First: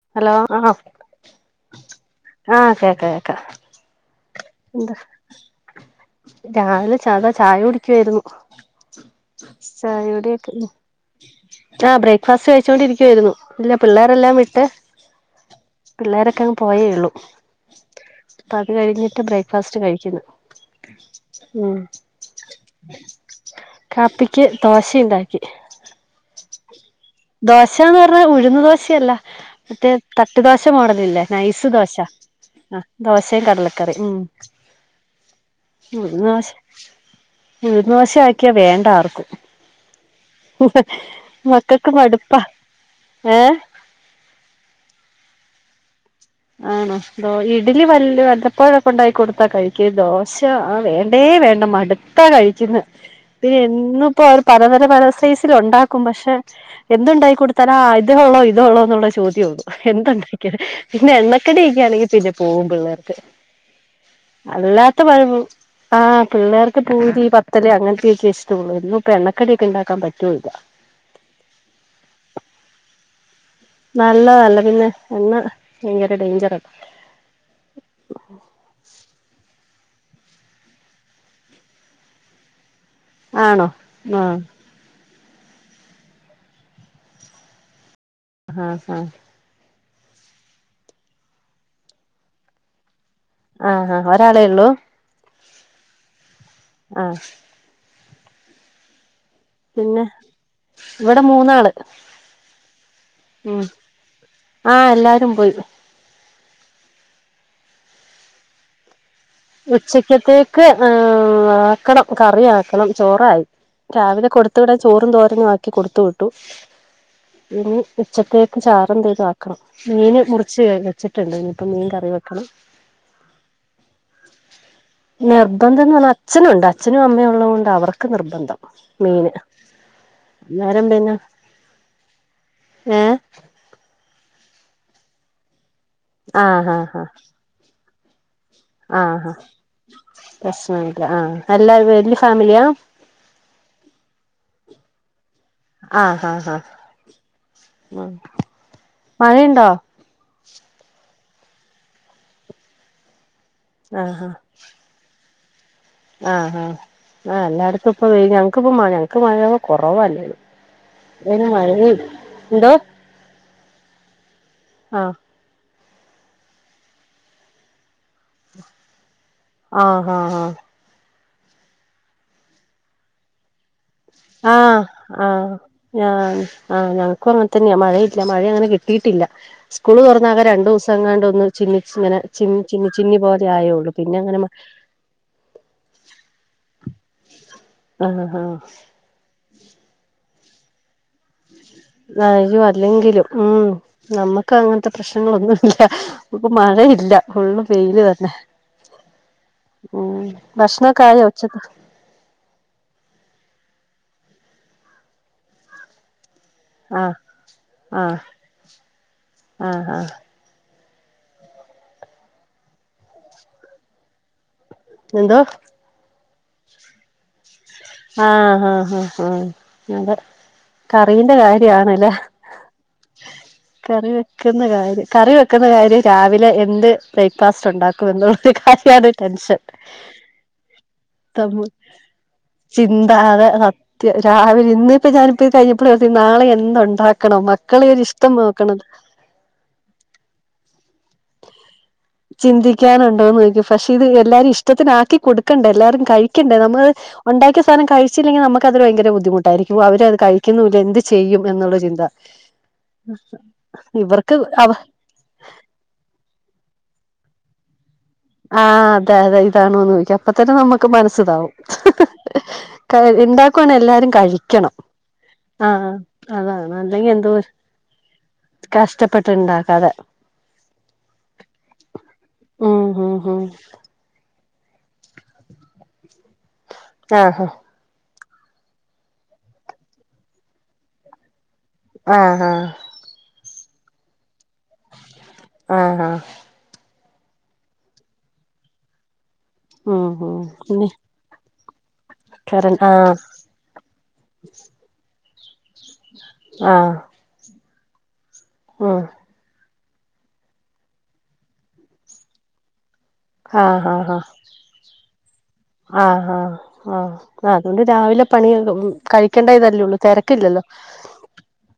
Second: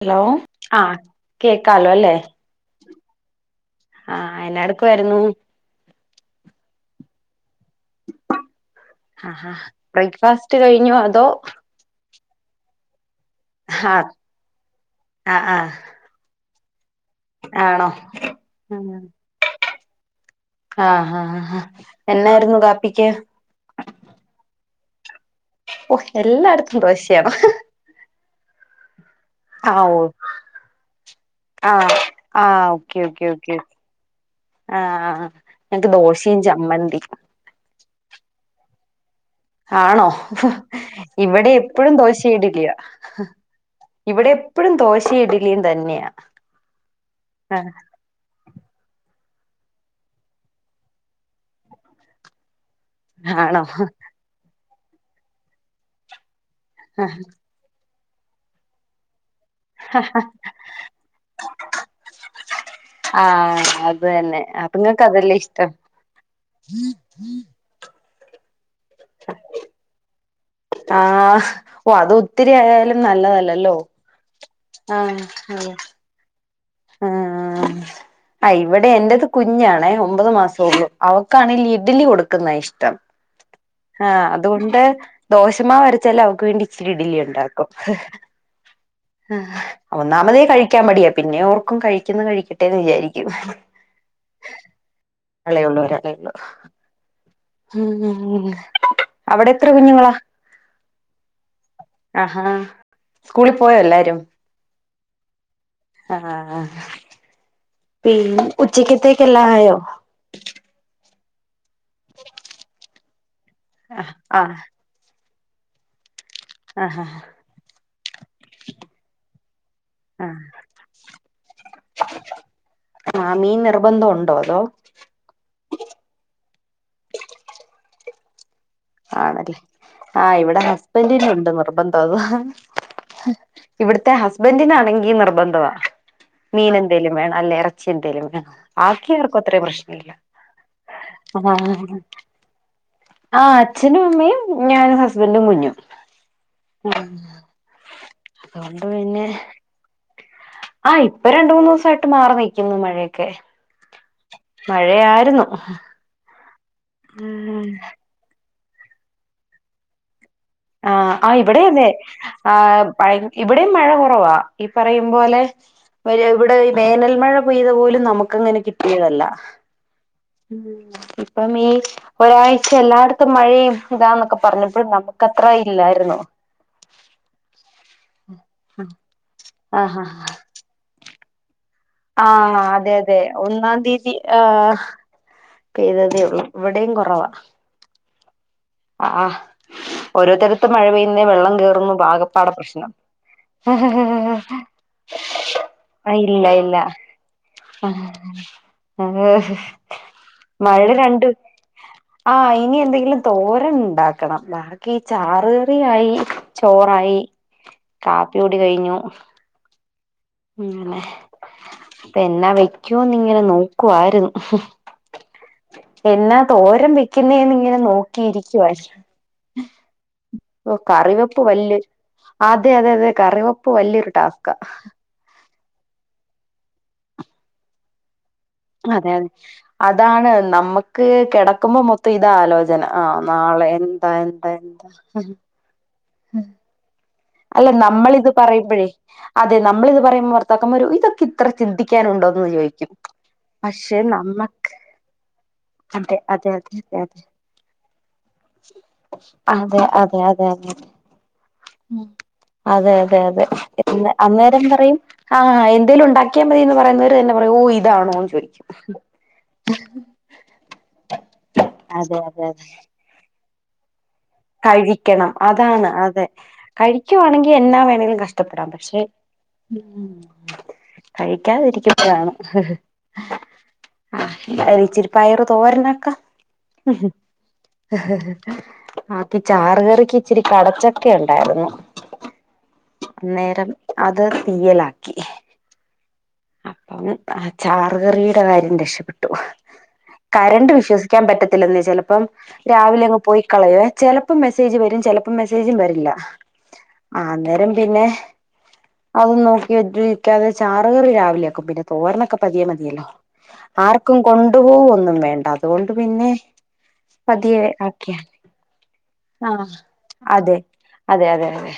Hello, ആ കേക്കാലോലേ ആഹ് കേക്ക കേക്ക ആഹ് എന്നാ എന്താ ഇടുക്കുവാരുന്നു രാവിലെ സാദാ ചായ കുടിക്കുവായിരുന്നു. ഹ ഹ ബ്രേക്ക്ഫാസ്റ്റ് കഴിഞോ അതോ ആ ബ്രേക്ക്ഫാസ്റ്റ് കഴിച്ചോണ്ടിരിക്കുവായിരുന്നു ഇല്ല ആഹ് പിള്ളേരെല്ലാം വിട്ട് ആഹ് ആഹ് പിള്ളേരൊക്കെ അങ്ങ് പോയേ ഉള്ളൂ ആണോ അപ്പൊ അത് ഉം കഴിഞ്ഞിട്ട് ബ്രേക്ക്ഫാസ്റ്റ് കഴിക്കുന്നു ആഹ് ഹ ഹ ഉം എന്നായിരുന്നു കാപ്പിക്ക് കാപ്പിക്ക് ദോശ ഇണ്ടാക്കി ഓഹ്യ് ദോശന്ന് പറഞ്ഞാ ഉഴുന്ന് ദോശയല്ല ആഹ് മറ്റേ ഓഹ് തട്ടു ദോശ മോഡലില്ലേ നൈസ് ദോശ ആഹ് ആഹ് ആ ദോശയും കടലക്കറി ഉം ആഹ ആ ഞക്ക് ഉഴുന്ന് ദോശമ് ദോശ ചമ്മന്ന്തിമ് ഉഴുന്ന് വശം ആക്കിയാ വേണ്ട ആർക്കും ആണോ ഇവിടെ മക്കൾക്ക് എപ്പോഴും ദോശയും മടുപ്പാ ഇടില്യ ഏഹ് ഇവിടെ എപ്പോഴും ദോശയിടിലിയും തന്നെയാ ആണോ ആഹ് ഇഡലി വല്ല വല്ലപ്പോഴ ഉണ്ടാക്കി കൊടുത്താ കഴിക്ക് ദോശ ആ വേണ്ടേ വേണ്ട മടുത്താ കഴിക്കുന്ന പിന്നെ ആണോ എന്നും ഇപ്പോ അവര് പലതര പല സൈസൽ ഉണ്ടാക്കും പക്ഷെ എന്തുണ്ടായികൊ ത ഇതേ ഉള്ളോ ഇതേ ഉള്ളോ എന്നുള്ള ചോദ്യംഒള്ളു എന്തുണ്ടാ ക്കിയാലും പിന്നെ എണ്ണക്കടിയൊക്കെ ആണെങ്കിൽ പിന്നെ പോകും പിള്ളേർക്ക് ആഹ് അത് തന്നെ അല്ലാത്ത അത്ങ്ങക്ക് പഴ് അതല്ലേ ഇഷ്ടം ആ പിള്ളേർക്ക് പൂരി പത്തി രി അങ്ങനത്തെയക്കെ ഇ്ടമുള്ളൂ എന്നുംപ്പ എണ്ണക്കടിയൊക്കെ ഉണ്ടാക്കാൻ പറ്റൂല്ല ആഹ് ഓ അത് ഒത്തിരിയാലും നല്ലതല്ലല്ലോ നല്ലതല്ല പിന്നെ ആഹ് എണ്ണ അതെ ഭയങ്കര ഡേഞ്ചറാ ആഹ് ആ ഇവിടെ എന്റത് കുഞ്ഞാണേ ഒമ്പത് മാസം ഉുള്ളു അവക്കാണെങ്കി ഇഡ്ലി കൊടുക്കുന്ന ഇഷ്ടം ആണോ ആഹ് അതുകൊണ്ട് ദോഷമാ വരച്ചാൽ അവക്ക് വേണ്ടി ഇച്ചിരി ഇടലി ഉണ്ടാക്കും ആഹ് ഹ ഒന്നാമതേ കഴിക്കാൻ മടിയാ പിന്നെ ഓർക്കും കഴിക്കുന്ന കഴിക്ക ട്ടെ വിചാരിക്കും ആഹ് ആഹ് ഒരാളേ ഉള്ളൂ [unintelligible] ആഹ് ഉം അവിടെ എത്ര പിന്നെ കുഞ്ഞുങ്ങളാ ഇവിടെ മൂന്നാള് ആഹാ സ്കൂളിൽ പോയ എല്ലാരും ആ എല്ലാരും പോയി അ ആഹ് പിന്നെ ഉച്ചക്കതേക്കല്ലാ ആയോ ഉച്ചത്തേക്ക് ആക്കണം കറി ആക്കണം ചോറായി ആഹ് രാവിലെ ആഹ് കൊട്ത്ത് വിട ചോറും തോരനും ആക്കി കൊടുതു വിട്ടു ആഹ് ഇനി ഉച്ചത്തേക്ക് ചാറെന്തേലും ആക്കണം മീന് ആഹ് മുറിച്ച് വെച്ചിട്ടുണ്ട് ഇനിപ്പം മീൻ കറി വെക്കണം ആ മീൻ നിർബന്ധം ഉണ്ടോ അതോ നിർബന്ധം എന്ന് പറഞ്ഞാൽ അച്ഛനുണ്ട് അച്ഛനും അമ്മയും ഉള്ളതുകൊണ്ട് അവർക്ക് നിർബന്ധം മീന് ആണല്ലേ ആ ഇവിടെ അന്നേരം പിന്നെ ഹസ്ബന്റിനുണ്ട് നിർബന്ധം അത് ഏഹ് ഇവിടത്തെ ഹസ്ബൻഡിനാണെങ്കിൽ നിർബന്ധമാ ആഹ് മീന ആഹ് ആഹ് എന്തേലും വേണം അല്ലേ ഇറച്ചി [inaudible] ആഹ് ഹ ബാക്കിയാർക്കും അത്ര പ്രശ്നം ഇല്ല പ്രശ്നല്ല ആ അല്ലാ വല്യ ഫാമിലിയാ ആ അച്ഛനും അമ്മയും ഞാനും ഹസ്ബന്റും കുഞ്ഞും ആഹ് ഹാ ഹാ ആ ഉ അതുകൊണ്ട് പിന്നെ മഴയുണ്ടോ ആഹ് ഇപ്പൊ രണ്ട മൂന്ന് ദിവസയിട്ട് മാറി നിക്കുന്നു മഴയൊക്കെ ആഹ് ഹാ മഴയായിരുന്നു ആഹ് ആാ ആ ഉം എല്ലായിടത്തും ഇപ്പൊ വെയിൽ ഞങ്ങക്കിപ്പോ മഴ ഞങ്ങക്ക് മഴയാ കുറവ ആ ആ ഇവിടെയതെ ആ എന്തോ ഭയ ഇവിടെയും മഴ കുറവാ ഈ പറയും ആഹ് പോലെ ഇവിടെ വേനൽ മഴ പെയ്ത് പോലും നമു അങ്ങനെ കിട്ടിയതല്ല ആഹ് ഹാ ആ ഇപ്പം ഈ ഒരാഴ്ച എല്ലായിടത്തും മഴയും ഇതാന്നൊക്കെ പറഞ്ഞപ്പോഴും നമുക്ക് അത്ര ഇല്ലായിരുന്നു ഉം ആ ന മുക്കും അങ്ങന തന്നെയാ മഴയില്ല മഴ അങ്ങനെ കിട്ടിയിട്ടില്ല സ്കൂള് ആഹ് തുറന്ന ആകെ രണ്ട ദിവസംങ്ങാണ്ട് ഒന്ന് ചിന്നിച്ചിങ്ങനെ ആഹ് ചിന്നി ചിന്നി അതെ ചിന്നി അതെ പോലെ ഒന്നാം ആയേള്ളൂ തീയതി പിന്നെ അങ്ങനെ മ ആഹ് പെയ്തതേ ഉള്ളൂ ഇവിടെയും കൊറവാ ആഹ് ഹാ ആ ഓരോത്തടത്ത് മഴ പെയ്യുന്നേ വെള്ളം കേ [unintelligible] അല്ലെങ്കിലും ഉം നമ്മുക്കങ്ങനത്തെ പ്രശ്നങ്ങളൊന്നും ഇപ്പ ആ, ഇല്ല ഇപ്പൊ ഇല്ല മഴയില്ല ഫുള്ളും വെയില് തന്നെ ഉം ഭക്ഷണൊക്കായോ ഉച്ചക്ക് ആഹ് ഇനി എന്തെങ്കിലും തോരൻ ഉണ്ടാക്കണം ബാക്കി ചാറ് കറിയായി ആഹ് ചോറായി ആഹ് കാപ്പികുടി കഴിഞ്ഞു ആഹ് ആഹ് അങ്ങനെ അപ്പ എന്നാ വെക്കൂന്ന് ഇങ്ങനെ നോക്കുവാരുന്നു എന്തോ എന്നാ തോരൻ വെക്കുന്നേന്നിങ്ങനെ നോക്കിയിരിക്കുവാ ആ ഞാൻ പർ കറീന്റെ കറിവെപ്പ് വല്യ കാര്യണ്ല്ലേ അതെ അതെ അതെ കറിവെപ്പ് വല്യൊരു കറി ടാസ്കാ വെക്കുന്ന കാര്യം കറി വെക്കുന്ന കാര്യം രാവിലെ എന്ത് ബ്രേക്ക്ഫാസ്റ്റ് ഉണ്ടാക്കും [unintelligible] കാര്യാണ് അതെ അതെ ടെൻഷൻ തമ്മു ഇപ്പം മൊത്തം ഇതാ ആലോ ചിന്താ അതെ സത്യം രാവിലെ ഇന്ന് ഇപ്പ എന്താ ഞാനിപ്പ കഴിഞ്ഞ പ്പള് തി നാളെ എന്തൊണ്ടാക്കണം മ ല്ല നമ്മളിത് പറയുമ്പഴേ അതെ നമ്മളിത് പറയുമ്പോ ഭർത്താക്കന്മാരു ഇതൊക്കെ ഇത്ര ചിന്തിക്കാനുണ്ടോന്ന് ചോദിക്കും ചിന്തിക്കാനുണ്ടോന്ന് ചോയിക്കും പക്ഷെ ഇത് എല്ലാരും ഇഷ്ടത്തിനാക്കി കൊടു ക്കണ്ടെ എല്ലാരും അതെ അതെ കഴിക്കണ്ടെ നമ്മള്ത് അതെ ഒണ്ടാക്കിയ സാധനം കഴിച്ചില്ലെങ്കിൽ നമുക്കത് ഭയങ്കര അതെ ബുദ്ധിമുട്ടായിരിക്കും അതെ അതെ ഓ അവര് അത് കഴിക്കുന്നില്ല എന്ത് ചെയ്യും എന്നുള്ളൊരു മ് അതെ അതെ അതെ അല്ല ഇവർക്ക് അന്നേരം അവ പറയും ആഹ് എന്തേലും ഉണ്ടാക്കിയാ മതിയെന്ന് പറയുന്നവര് തന്നെ പറയും ഓ ഇതാണോന്ന് ചോദിക്കും ആഹ് അതെ അതെ ഇതാണോന്ന് ചോദിച്ചു അപ്പൊ തന്നെ നമുക്ക് മനസ്സിതാവും അതെ അതെ അതെ [unintelligible] ഇണ്ടാക്കുവാണെ എല്ലാരും കഴി കഴിക്കണം അതാണ് അതെ അതാണ് അല്ലെങ്കിൽ എന്തോ കഴിക്കുവാണെങ്കി എന്നാ വേണെലും കഷ്ടപ്പെടാം പക്ഷെ കഷ്ടപ്പെട്ട് ഇണ്ടാക്കാതെ മ് കഴിക്കാതിരിക്കുമ്പഴാണ് ഉം ഉം ഉം ആ എന്തായാലും ഇച്ചിരി പ്പയറ്തോരനൊക്കെ ആഹ് ആ കി ചാറ്കറിക്കിച്ചിരി കടച്ചക്കെണ്ടാരുന്ന് ആഹ് ഹാ അന്നേരം അത് തീയ്യലാക്കി ആഹ് ഹ അപ്പം ആ ചാറ്കറീടെ കാര്യം രക്ഷപ്പെട്ടു ഉം ഉം കരണ്ട് പിന്നെ വിശ്വസി ക്കാൻ പറ്റത്തില്ലെന്നെ ചെലപ്പം കറൻ ആഹ് രാവിലെയങ്ങ് പോയി കളയെ ചെലപ്പം മെസ്സേജ് വരും ചെല പ്പം മെസ്സേജും വരില്ല ആഹ് അന്നേരം പിന്നെ ഉം അതും നോ ക്കിനിക്കാതെ ചാറുകറി രാവിലെ ആക്കും പിന്നെ തോരനൊക്കെ പതിയേ മതിയല്ലോ ആഹ് ആഹ് ആർക്കും ആഹ് കൊ ണ്ടു പോവൊന്നും വേണ്ട അതുകൊണ്ട് പിന്നെ ആഹ് ആഹ് ആഹ് പതിയെ അതുകൊണ്ട് ആക്കിയ രാവിലെ പണി കഴിയും ആ കഴിക്കേണ്ട ഇതല്ലേള്ളൂ അതെ തെരക്കില്ലല്ലോ അതെ അതെ അതെ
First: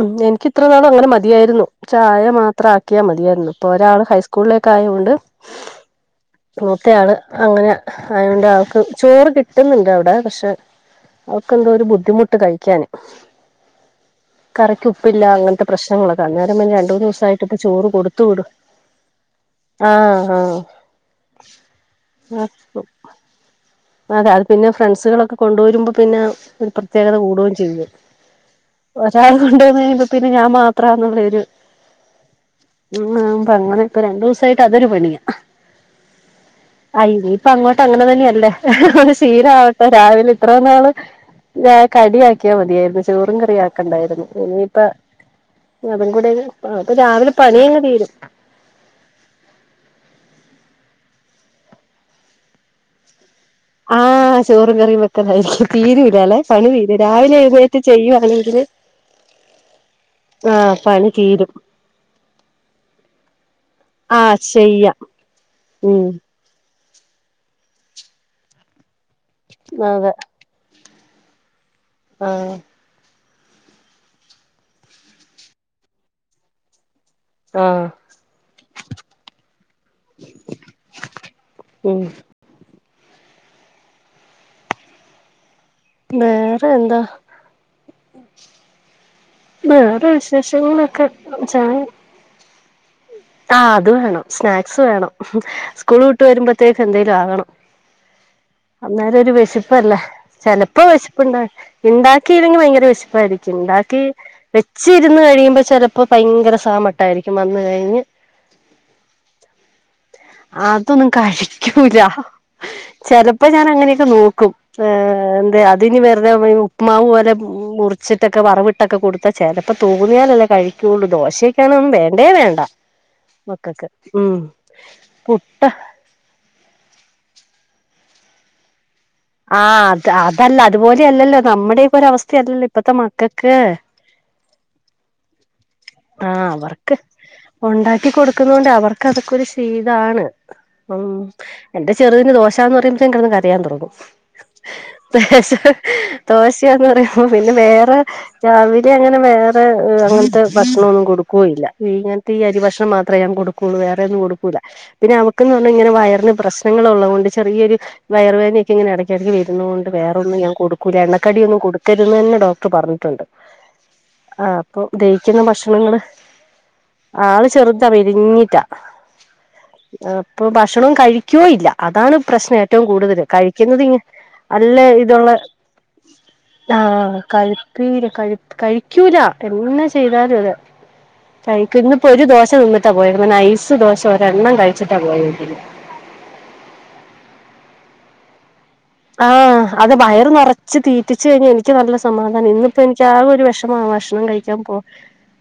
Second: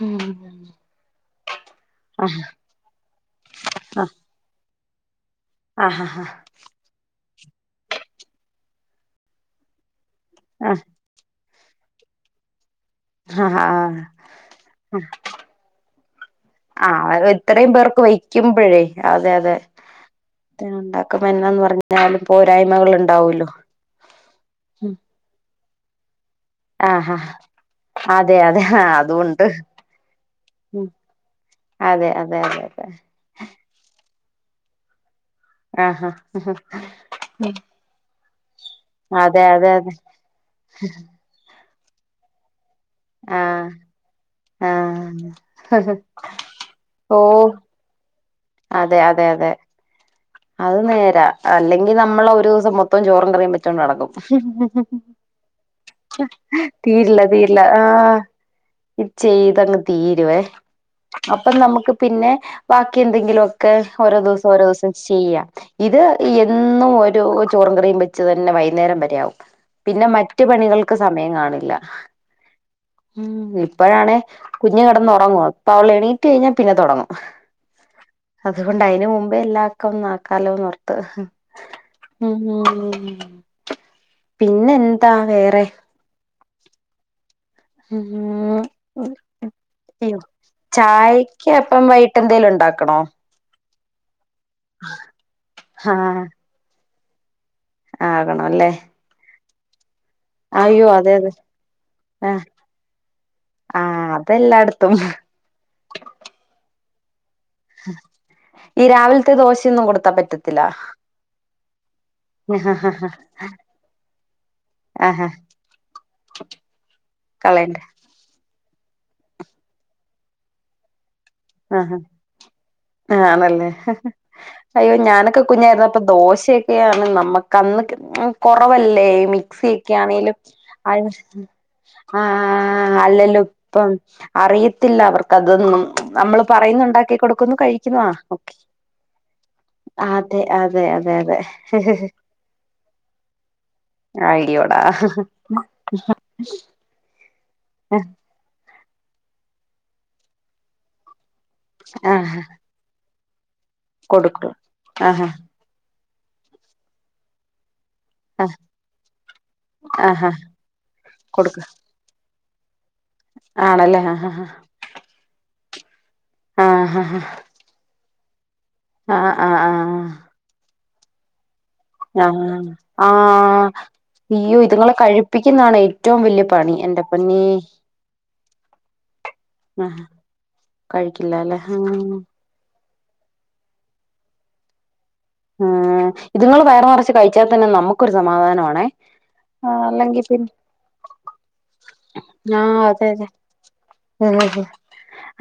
ഉം എനിക്കിത്രനാളും അങ്ങനെ മതിയായിരുന്നു ചായ ആഹ് മാത്രം ആക്കിയാ മതിയായിരുന്നു ഇപ്പൊ ഒരാള് ആഹ് ഹൈസ്കൂളിലേ ക്കായോണ്ട് ആഹ് ആഹ് മൂത്തയാള് അങ്ങനെ ആയൊണ്ട് ആൾക്ക് ചോറ് കിട്ടുന്നുണ്ട് അവിടെ പക്ഷെ അവൾക്കെന്തോ ഒരു ബുദ്ധിമുട്ട് കഴിക്കാന് ആഹ് ആഹ് കറിക്ക് ഉപ്പില്ല അങ്ങനത്തെ പ്രശ്നങ്ങളൊക്കെ അന്നേരം പിന്നെ ആഹ് രണ്ട് മൂന്ന് ആഹ് ദിവസായിട്ടിപ്പം ഇത്രയും ചോറ് പേർക്ക് കൊടുത്തു വിടാ വയ്ക്കുമ്പോഴേ ആഹ് ആഹ് അവക്ക് എന്നാന്ന് പറഞ്ഞാലും പോരായ്മകൾ ഉണ്ടാവല്ലോ അതെ അത് പിന്നെ ഫ്രണ്ട്സുകളൊക്കെ കൊണ്ടാെരുമ്പോ പിന്നെ ഒരു പ്രത്യേകത ആഹാ കൂടുകയും ചെയ്യും അതെ അതെ ആഹ് ഒരാൾ അതുണ്ട് കൊണ്ടുവന്ന് കഴിയുമ്പോത്തിനും പിന്നെ ഞാൻ മാത്രാന്നൊരു അതെ അതെ അതെ അതെ. അങ്ങനെ ഇപ്പൊ രണ്ടൂസായിട്ട് അതൊരു പണിയ ആഹാ അയിനിയിപ്പ അങ്ങോട്ട് അങ്ങനെ തന്നെല്ലേ. അതെ അതെ ശക്ഷീലമാവട്ടെ അതെ രാവിലെ ഇത്ര നാള് കടിയാക്കിയാൽ മതിയായിരുന്നു ചോറും ആഹ് കറിയാക്കണ്ടായിരുന്നു ഇനിയിപ്പ ആഹ് അതും കൂടെ അപ്പൊ ഓ രാവിലെ പണി അങ്ങ് തീരും. അതെ അതെ അതെ. അത് നേരാ അല്ലെങ്കിൽ നമ്മളോരൂസം മൊത്തം ചോറും കറിയും വെച്ചോണ്ട് നടക്കും ആഹ് ചോറും കറിയും വെക്കലായിരിക്കും തീരൂലാല്ലെ പണി തീരും തീരില്ല രാവിലെ തീരില്ല എഴുന്നേറ്റ് ആഹ്. ചെയ്യുവാണെങ്കില് ഇ ചെയ്തങ്ങ് തീരുവേ ആഹ് പണി അപ്പൊ തീരും നമുക്ക് പിന്നെ ബാക്കി എന്തെങ്കിലും ഒക്കെ ഓരോ ആഹ് ദിവസം ഓരോ ദിവസം ചെയ്യാം ചെയ്യാ ഇത് ഉം എന്നും ഒരു ചോറും കറിയും വെച്ച് തന്നെ വൈകുന്നേരം വരെയാവും. പിന്നെ അതെ മറ്റു പണികൾക്ക് സമയം കാണില്ല. ആഹ്. ഉം ഇപ്പോഴാണേ കുഞ്ഞു കെടന്നൂറങ്ങുവാ അപ്പം അവൾ എണീറ്റ് കഴിഞ്ഞാ പിന്നെ തൊടങ്ങും. ആഹ് അതുകൊണ്ട് അതിന് മുമ്പേ എല്ലാ ക്കും ആക്കാലോന്നോർത്ത്. ഉം പിന്നെ എന്താ വേറെ വേറെ എന്താ. ഉം വേറെ വിശേഷങ്ങളൊക്കെ ചായക്ക് ചായ അപ്പം വൈ ട്ടേന്തേലും ഇണ്ടാക്കണോ. ആഹ് അത് വേണം സ്നാക്സ് വേണം സ്കൂൾ വിട്ട് വരുമ്പോത്തേക്കും എന്തേലും ആകണം. ആകണോല്ലേ. അന്നേരൊരു വെശപ്പല്ലേ. ചെലപ്പോ അതെ അതെ വേഷപുണ്ടാവൂല ആ ഇണ്ടാക്കിയില്ലെങ്കിൽ ഭയങ്കര വിശിപ്പായിരിക്കും ഇണ്ടാക്കി ആഹ് അതെല്ലായിടത്തും വെച്ചിരുന്ന് കഴിയുമ്പോ ചെലപ്പോ ഭയങ്കര സാമട്ടായിരിക്കും വന്ന് കഴിഞ്ഞ് ഈ രാവിലത്തെ ദോശയൊന്നും കൊടുത്താ പറ്റത്തില്ല അതൊന്നും കഴിക്കൂല. ചെലപ്പോ ഞാന് അങ്ങനെയൊക്കെ നോക്കും ഏഹ് ആഹാ എന്താ അതിനി വെറുതെ ഉപ്പ്മാവ് പോലെ കളയണ്ട മുറി റിച്ചിട്ടൊക്കെ വറവിട്ടൊക്കെ കൊടുത്താ ചിലപ്പോ തോന്നിയാലല്ലെ കഴിക്കയുള്ളൂ ദോശയൊക്കെയാണ്ന്നും ആഹാ വേണ്ടേ വേണ്ട. ആണല്ലേ മക്കക്ക് ഉം അയ്യോ ഞാനൊക്കെ പുട്ട് കുഞ്ഞായിരുന്നപ്പോ. ഇപ്പം ദോശയൊക്കെയാണ് നമ്മുക്കന്ന് കൊറവല്ലേ ആഹ് മിക്സിയൊക്കെ അത് ആണെിലും അതല്ല അതുപോലെയല്ലല്ലോ നമ്മുടെയൊക്കെ ആ ഒരവസ്ഥയല്ലല്ലോ ഇപ്പത്തെ അല്ലല്ലോ മക്കക്ക് ഇപ്പം അറിയത്തില്ലാ അവർക്കതൊന്നും. നമ്മള് ആഹ് പറയുന്നു അവർക്ക് ഉണ്ടാക്കി കൊടുക്കുന്നു കഴിക്കുന്നു ഒണ്ടാക്കി ആ കൊടുക്കുന്ന ഓക്കെ കൊണ്ട് അവർക്ക് അതൊക്കൊരു ശീലാണ് അതെ അതെ അപ്പം അതെ അതെ എന്റെ ചെറുതിന് ദോശാന്ന് പറയുമ്പത്തേക്ക് കെടന്ന് കരയാൻ തൊടങ്ങും അയ്യോടാ [unintelligible] ദോശയാന്ന് പറയുമ്പോ പിന്നെ വേറെ രാവിലെ അങ്ങനെ വേറെ ഏഹ് അങ്ങനത്തെ ഭക്ഷണോന്നും കൊടുക്കോം ഇല്ലാ ഇങ്ങനത്തെ ഈ ആഹ് അരി ഭക്ഷണം മാത് മാത്രേ ഞാൻ കൊടുക്കോ ഒള്ളൂ വേറെ ഒന്നും കൊടുക്കും കൊടുക്കൂലാ പിന്നെ ആഹാ അവക്ക്ന്ന് പറഞ്ഞാ ഇങ്ങനെ വയറിന് പ്രശ്നങ്ങൾ ഒള്ളത് കൊണ്ട് ചെറിയൊരു വയറുവേദനെയെക്കെ ഇങ്ങനെ എടയ്ക്കെടയ്ക്ക് വെരുന്ന കൊണ്ട് ആഹാ വേറൊന്നും ഞാൻ കൊടുക്കൂലാ എണ്ണക്കടിയൊന്നും കൊടുക്കും കൊടുക്കരുതെന്ന് ഡോക്ടർ പറഞ്ഞു ട്ടുണ്ട് ആഹ് അപ്പം ദഹിക്കുന്ന ഭക്ഷണങ്ങള് ആഹ് ആവിശ് ചെറുതാ മെലിഞ്ഞിറ്റാ ആഹ് ആഹ് ആഹ്. പ്പോ ഭക്ഷണം കഴിക്കോ ഇല്ലാ അതാണ് ആഹ് പ്രശ്നം ആഹ് ഏറ്റവും കൂടുതല് ആഹ് കഴിക്കുന്നത് ഈ നല്ല ഇതൊള്ളെ ഏറ്റോം വെല്യ പ ആഹ് കഴിപ്പീര് കഴിപ് കഴിക്കൂലാ എന്നാ ചെ ആഹ് ചെയ്താലും അതെ കഴിക്കില്ല അല്ലെ ഇന്നിപ്പോ ഉം ഒര് ദോശ് ദോശ തിന്നിട്ടാ പോയെക്കുന്നെ നൈസ് ദോശ ഒരെണ്ണം കഴിച്ചിട്ടാ പോയെക്കുന്നെ ആഹ് ഇതുങ്ങള് വയർ നെറച്ച് കഴിച്ചാ തന്നെ നമ്മക്കൊരു സമാധാനവാണേ. ആഹ് അത് വയറ് നെറച്ച് തീറ്റിച്ച് കഴിഞ്ഞാ എനിക്ക് നല്ല സമാധാനാ ഇന്നിപ്പോ ആഹ് എനിക്ക് അതെ ആകെ ഒരു വെഷമവാ ഭക്ഷണം കഴിക്കാ അതെ [unintelligible]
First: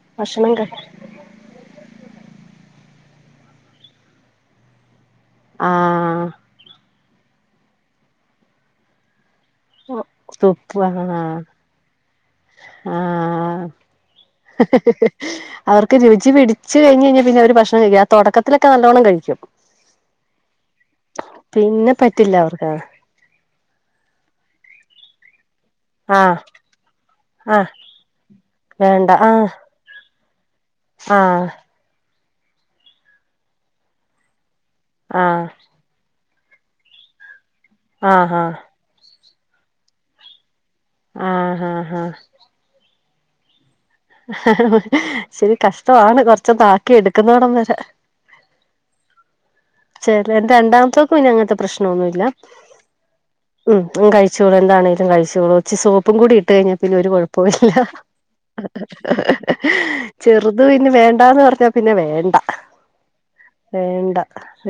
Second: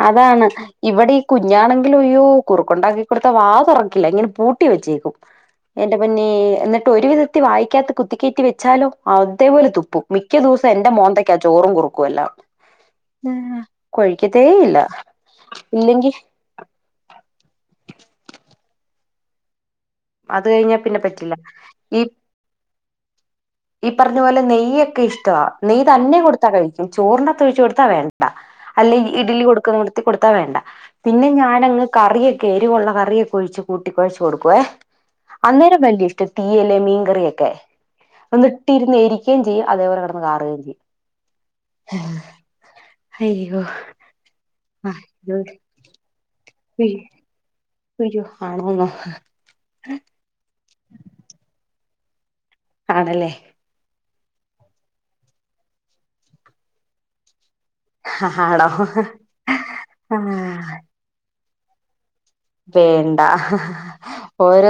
അതാണ് ഇവിടെ ഈ കുഞ്ഞാണെങ്കിലും ഇയ്യോ കുറുക്കുണ്ടാക്കി കൊടുത്താ വാ തൊറക്കില്ലാ ഇങ്ങനെ പൂട്ടി വെച്ചേക്കും എന്റെ ആഹ് പൊന്നേ എന്നിട്ട് ഒരു വിധത്തി വായ്ക്കകത്ത് കുത്തി കേറ്റി വെച്ചാലോ അതേ പോലെ തുപ്പും മിക്ക ദിവസോം തുപ്പ് എന്റെ ആഹ് മോന്തക്കാ ചോറും കുറുക്കുവെല്ലാം ആഹ് ഇല്ല അവർക്ക് ഇല്ലെങ്കി രുചി പിടി ച്ച് കഴിഞ്ഞ് കഴിഞ്ഞാ പിന്നെ അവര് ഭക്ഷണം കഴിക്കില്ലാ ആ തൊടക്കത്തിലൊക്കെ നല്ലോണം കഴിക്കും അത് കഴിഞ്ഞാ പിന്നെ പറ്റില്ല പിന്നെ ഈ പറ്റില്ല അവർക്ക് ആഹ് ഈ പറഞ്ഞ പോലെ നെയ്യൊക്കെ ഇഷ്ട്ടവാ നെയ് തന്നെ ആഹ് കൊടുത്താ കഴിക്കും ചോറിന്റാത്ത് ഒഴിച്ചു ആഹ് കൊടുത്താ വേണ്ടാ അല്ലെങ്കി വേണ്ട ഇഡ്ലി ആഹ് കൊടുക്കണോടത് ത്തി കൊടുത്താ വേണ്ടാ പിന്നെ ആഹ് ഞാനങ്ങ് കറിയൊക്കെ എരിവൊള്ള കറിയൊക്കെ ഒഴിച്ച് കൂട്ടി കൊഴച്ച് കൊടുക്കുവേ ആഹ് അന്നേരം വല്യ ഇഷ്ട്ടാ തീയല് മീൻകറിയൊക്കെ ആഹ് ആഹ് അന്നിട്ട് ഇരുന്നു എരിക്കേം ചെയ്യും അതേ പോലെ കെടന്ന് കാറുകേം ചെയ്യും ആഹ് ആഹ് ആഹ് അയ്യോ ആ ഇച്ചിരി കഷ്ട്ടവാണ് കൊറച്ച് ഒന്ന് ആക്കി എടുക്കുന്നോടം വരെ ഇയ്യോ ആണോന്നോ ചെലെ എന്റെ രണ്ടാമത്തോക്ക് പിന്നെ അങ്ങൻത്തെ പ്രശ്നവൊന്നും ഇല്ലാ ആണല്ലേ ഉം അവൻ കഴിച്ചോളും എന്താണേലും കഴിച്ചോളും ഇച്ചി സോപ്പും കൂടി ഇട്ട് കഴിഞ്ഞാ പിന്നെ ഒരു കൊഴപ്പോം ഇല്ലാ ആണോ ചെറുത് ആഹ് പിന്നെ വേണ്ടാന്ന് പറഞ്ഞാ പിന്നെ വേണ്ടാ വേണ്ടാ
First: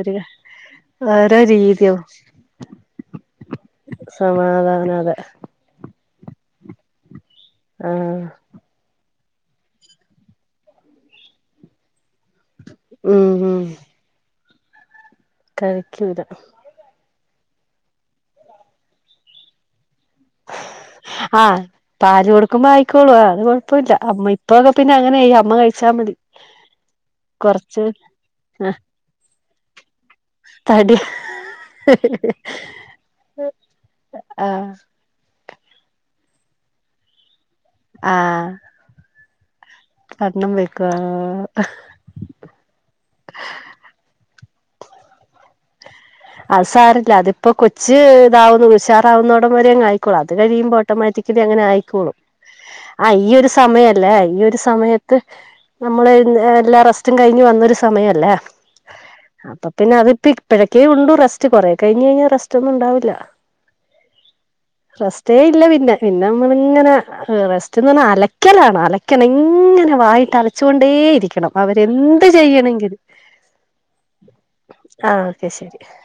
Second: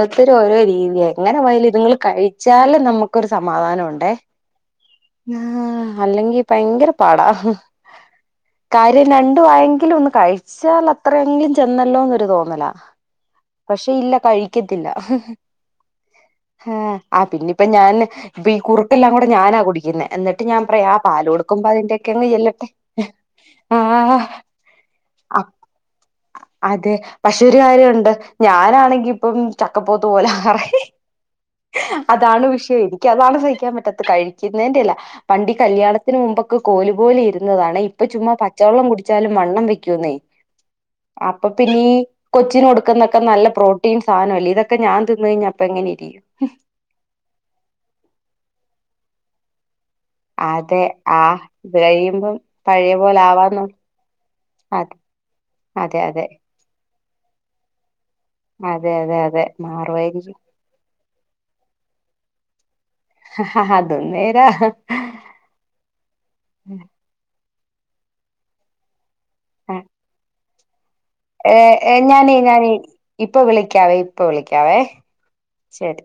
ഒരു ഓരോ രീതിയാ എങ്ങനെ ഓരോ പോയാലും ഇതുങ്ങള് രീതിയും കഴിച്ചാല് നമ്മക്കൊരു സമാധാനം ഒണ്ടേ സമാധാനം അതെ ആഹ് അല്ലെങ്കി ഭയങ്കര പാടാ ആഹ് കാര്യം രണ്ടു വായെങ്കിലും ഒന്ന് കഴിച്ചാൽ അത്രയെങ്കിലും ചെന്നല്ലോന്ന് ഒരു [unintelligible] തോന്നല ഉം ഉം പക്ഷെ ഇല്ല കഴിക്കത്തില്ല കഴിക്കൂല ഹാ ആഹ് പിന്നെ ഇപ്പ ഞാന് ഇപ്പ ഈ കുറുക്കെല്ലാം കൂടെ ഞാനാ കുടിക്കുന്നേ എന്നി ട്ട് ഞാൻ പറയാ ആഹ് പാല് ആഹ് കൊടുക്കുമ്പോ അതിന്റെക്കങ്ങ് പാല് ചെല്ലട്ടെ ആഹ് ആഹ് ആഹ് ഇപ്പൊക്ക പിന്നെ അങ്ങനെയായി അമ്മ കഴിച്ചാ മതി അതെ പക്ഷെ ഒരു കൊറച്ച് കാര്യോണ്ട് ഞാനാണെങ്കി ഇപ്പം ചക്ക പോത്ത് പോല ആകാറായി തടി അതാണ് വിഷയം എനിക്ക് അതാണ് സഹിക്കാൻ പറ്റാത്ത ആഹ് കഴിക്കുന്നേന്റെ അല്ല ല്ലാ പണ്ടീ കല്യാണത്തിന് മുമ്പൊക്കെ കോലു പോലെ ഇരുന്നതാണെ ഇപ്പൊ ചുമ്മ ആഹ് പച്ചവെള്ളം കുടിച്ചാലും വണ്ണം വെ ക്കുന്നേ കണ്ണം വെക്കുക അപ്പൊ പിന്നീ കൊച്ചിന് കൊടുക്കുന്നക്ക നല്ല പ്രോട്ടീൻ സാധനല്ലേ ഇതൊക്കെ ഞാൻ തിന്ന് കഴിഞ്ഞ അപ്പോ എങ്ങനെ ഇരിക്കും അത് സാരല്ല അതിപ്പോ കൊച്ച് ഇതാവുന്നു ഉഷാറാവുന്നൊടം വരെ അങ്ങ് ആയി [unintelligible] അത് കഴിയുമ്പോ അതെ ആ ഓട്ടോമാറ്റിക്കലി അങ്ങനെ ഇത് ആയിക്കോളും കഴിയുമ്പം പഴയ ആഹ് പോലെ ഈ ഒരു ആവാന്നോ സമയല്ലേ ഈ ഒരു സമയ അതെ ക്ക്‌ അതെ നമ്മള് അതെ ഏഹ് എ എല്ലാ റസ്റ്റും കഴിഞ്ഞ് വന്നൊരു സമയല്ലേ അതെ അതെ അതെ മാറുവായിരിക്കും ഇപ്പഴക്കേ ഉണ്ട് റെസ്റ്റ്‌ കൊറേ കഴിഞ്ഞ് കഴിഞ്ഞാൽ റെസ്റ്റ് ഒന്നും ഉണ്ടാവൂല അതും നേര റെസ്റ്റേ ഇല്ല പിന്നെ പിന്നെ നമ്മള് ഇങ്ങന റെസ്റ്റ്ന്ന് പറഞ്ഞാ അലക്കലാണ് അല ക്കല് ഇങ്ങനെ വായിട്ട് അലച്ചു കൊണ്ടേ ഇരി ഏഹ് ഞാനെ ഞാനെ ഇപ്പ വിളിക്കാവേ ഇപ്പ വിളിക്കാവേ ആ ഓക്കെ ശരി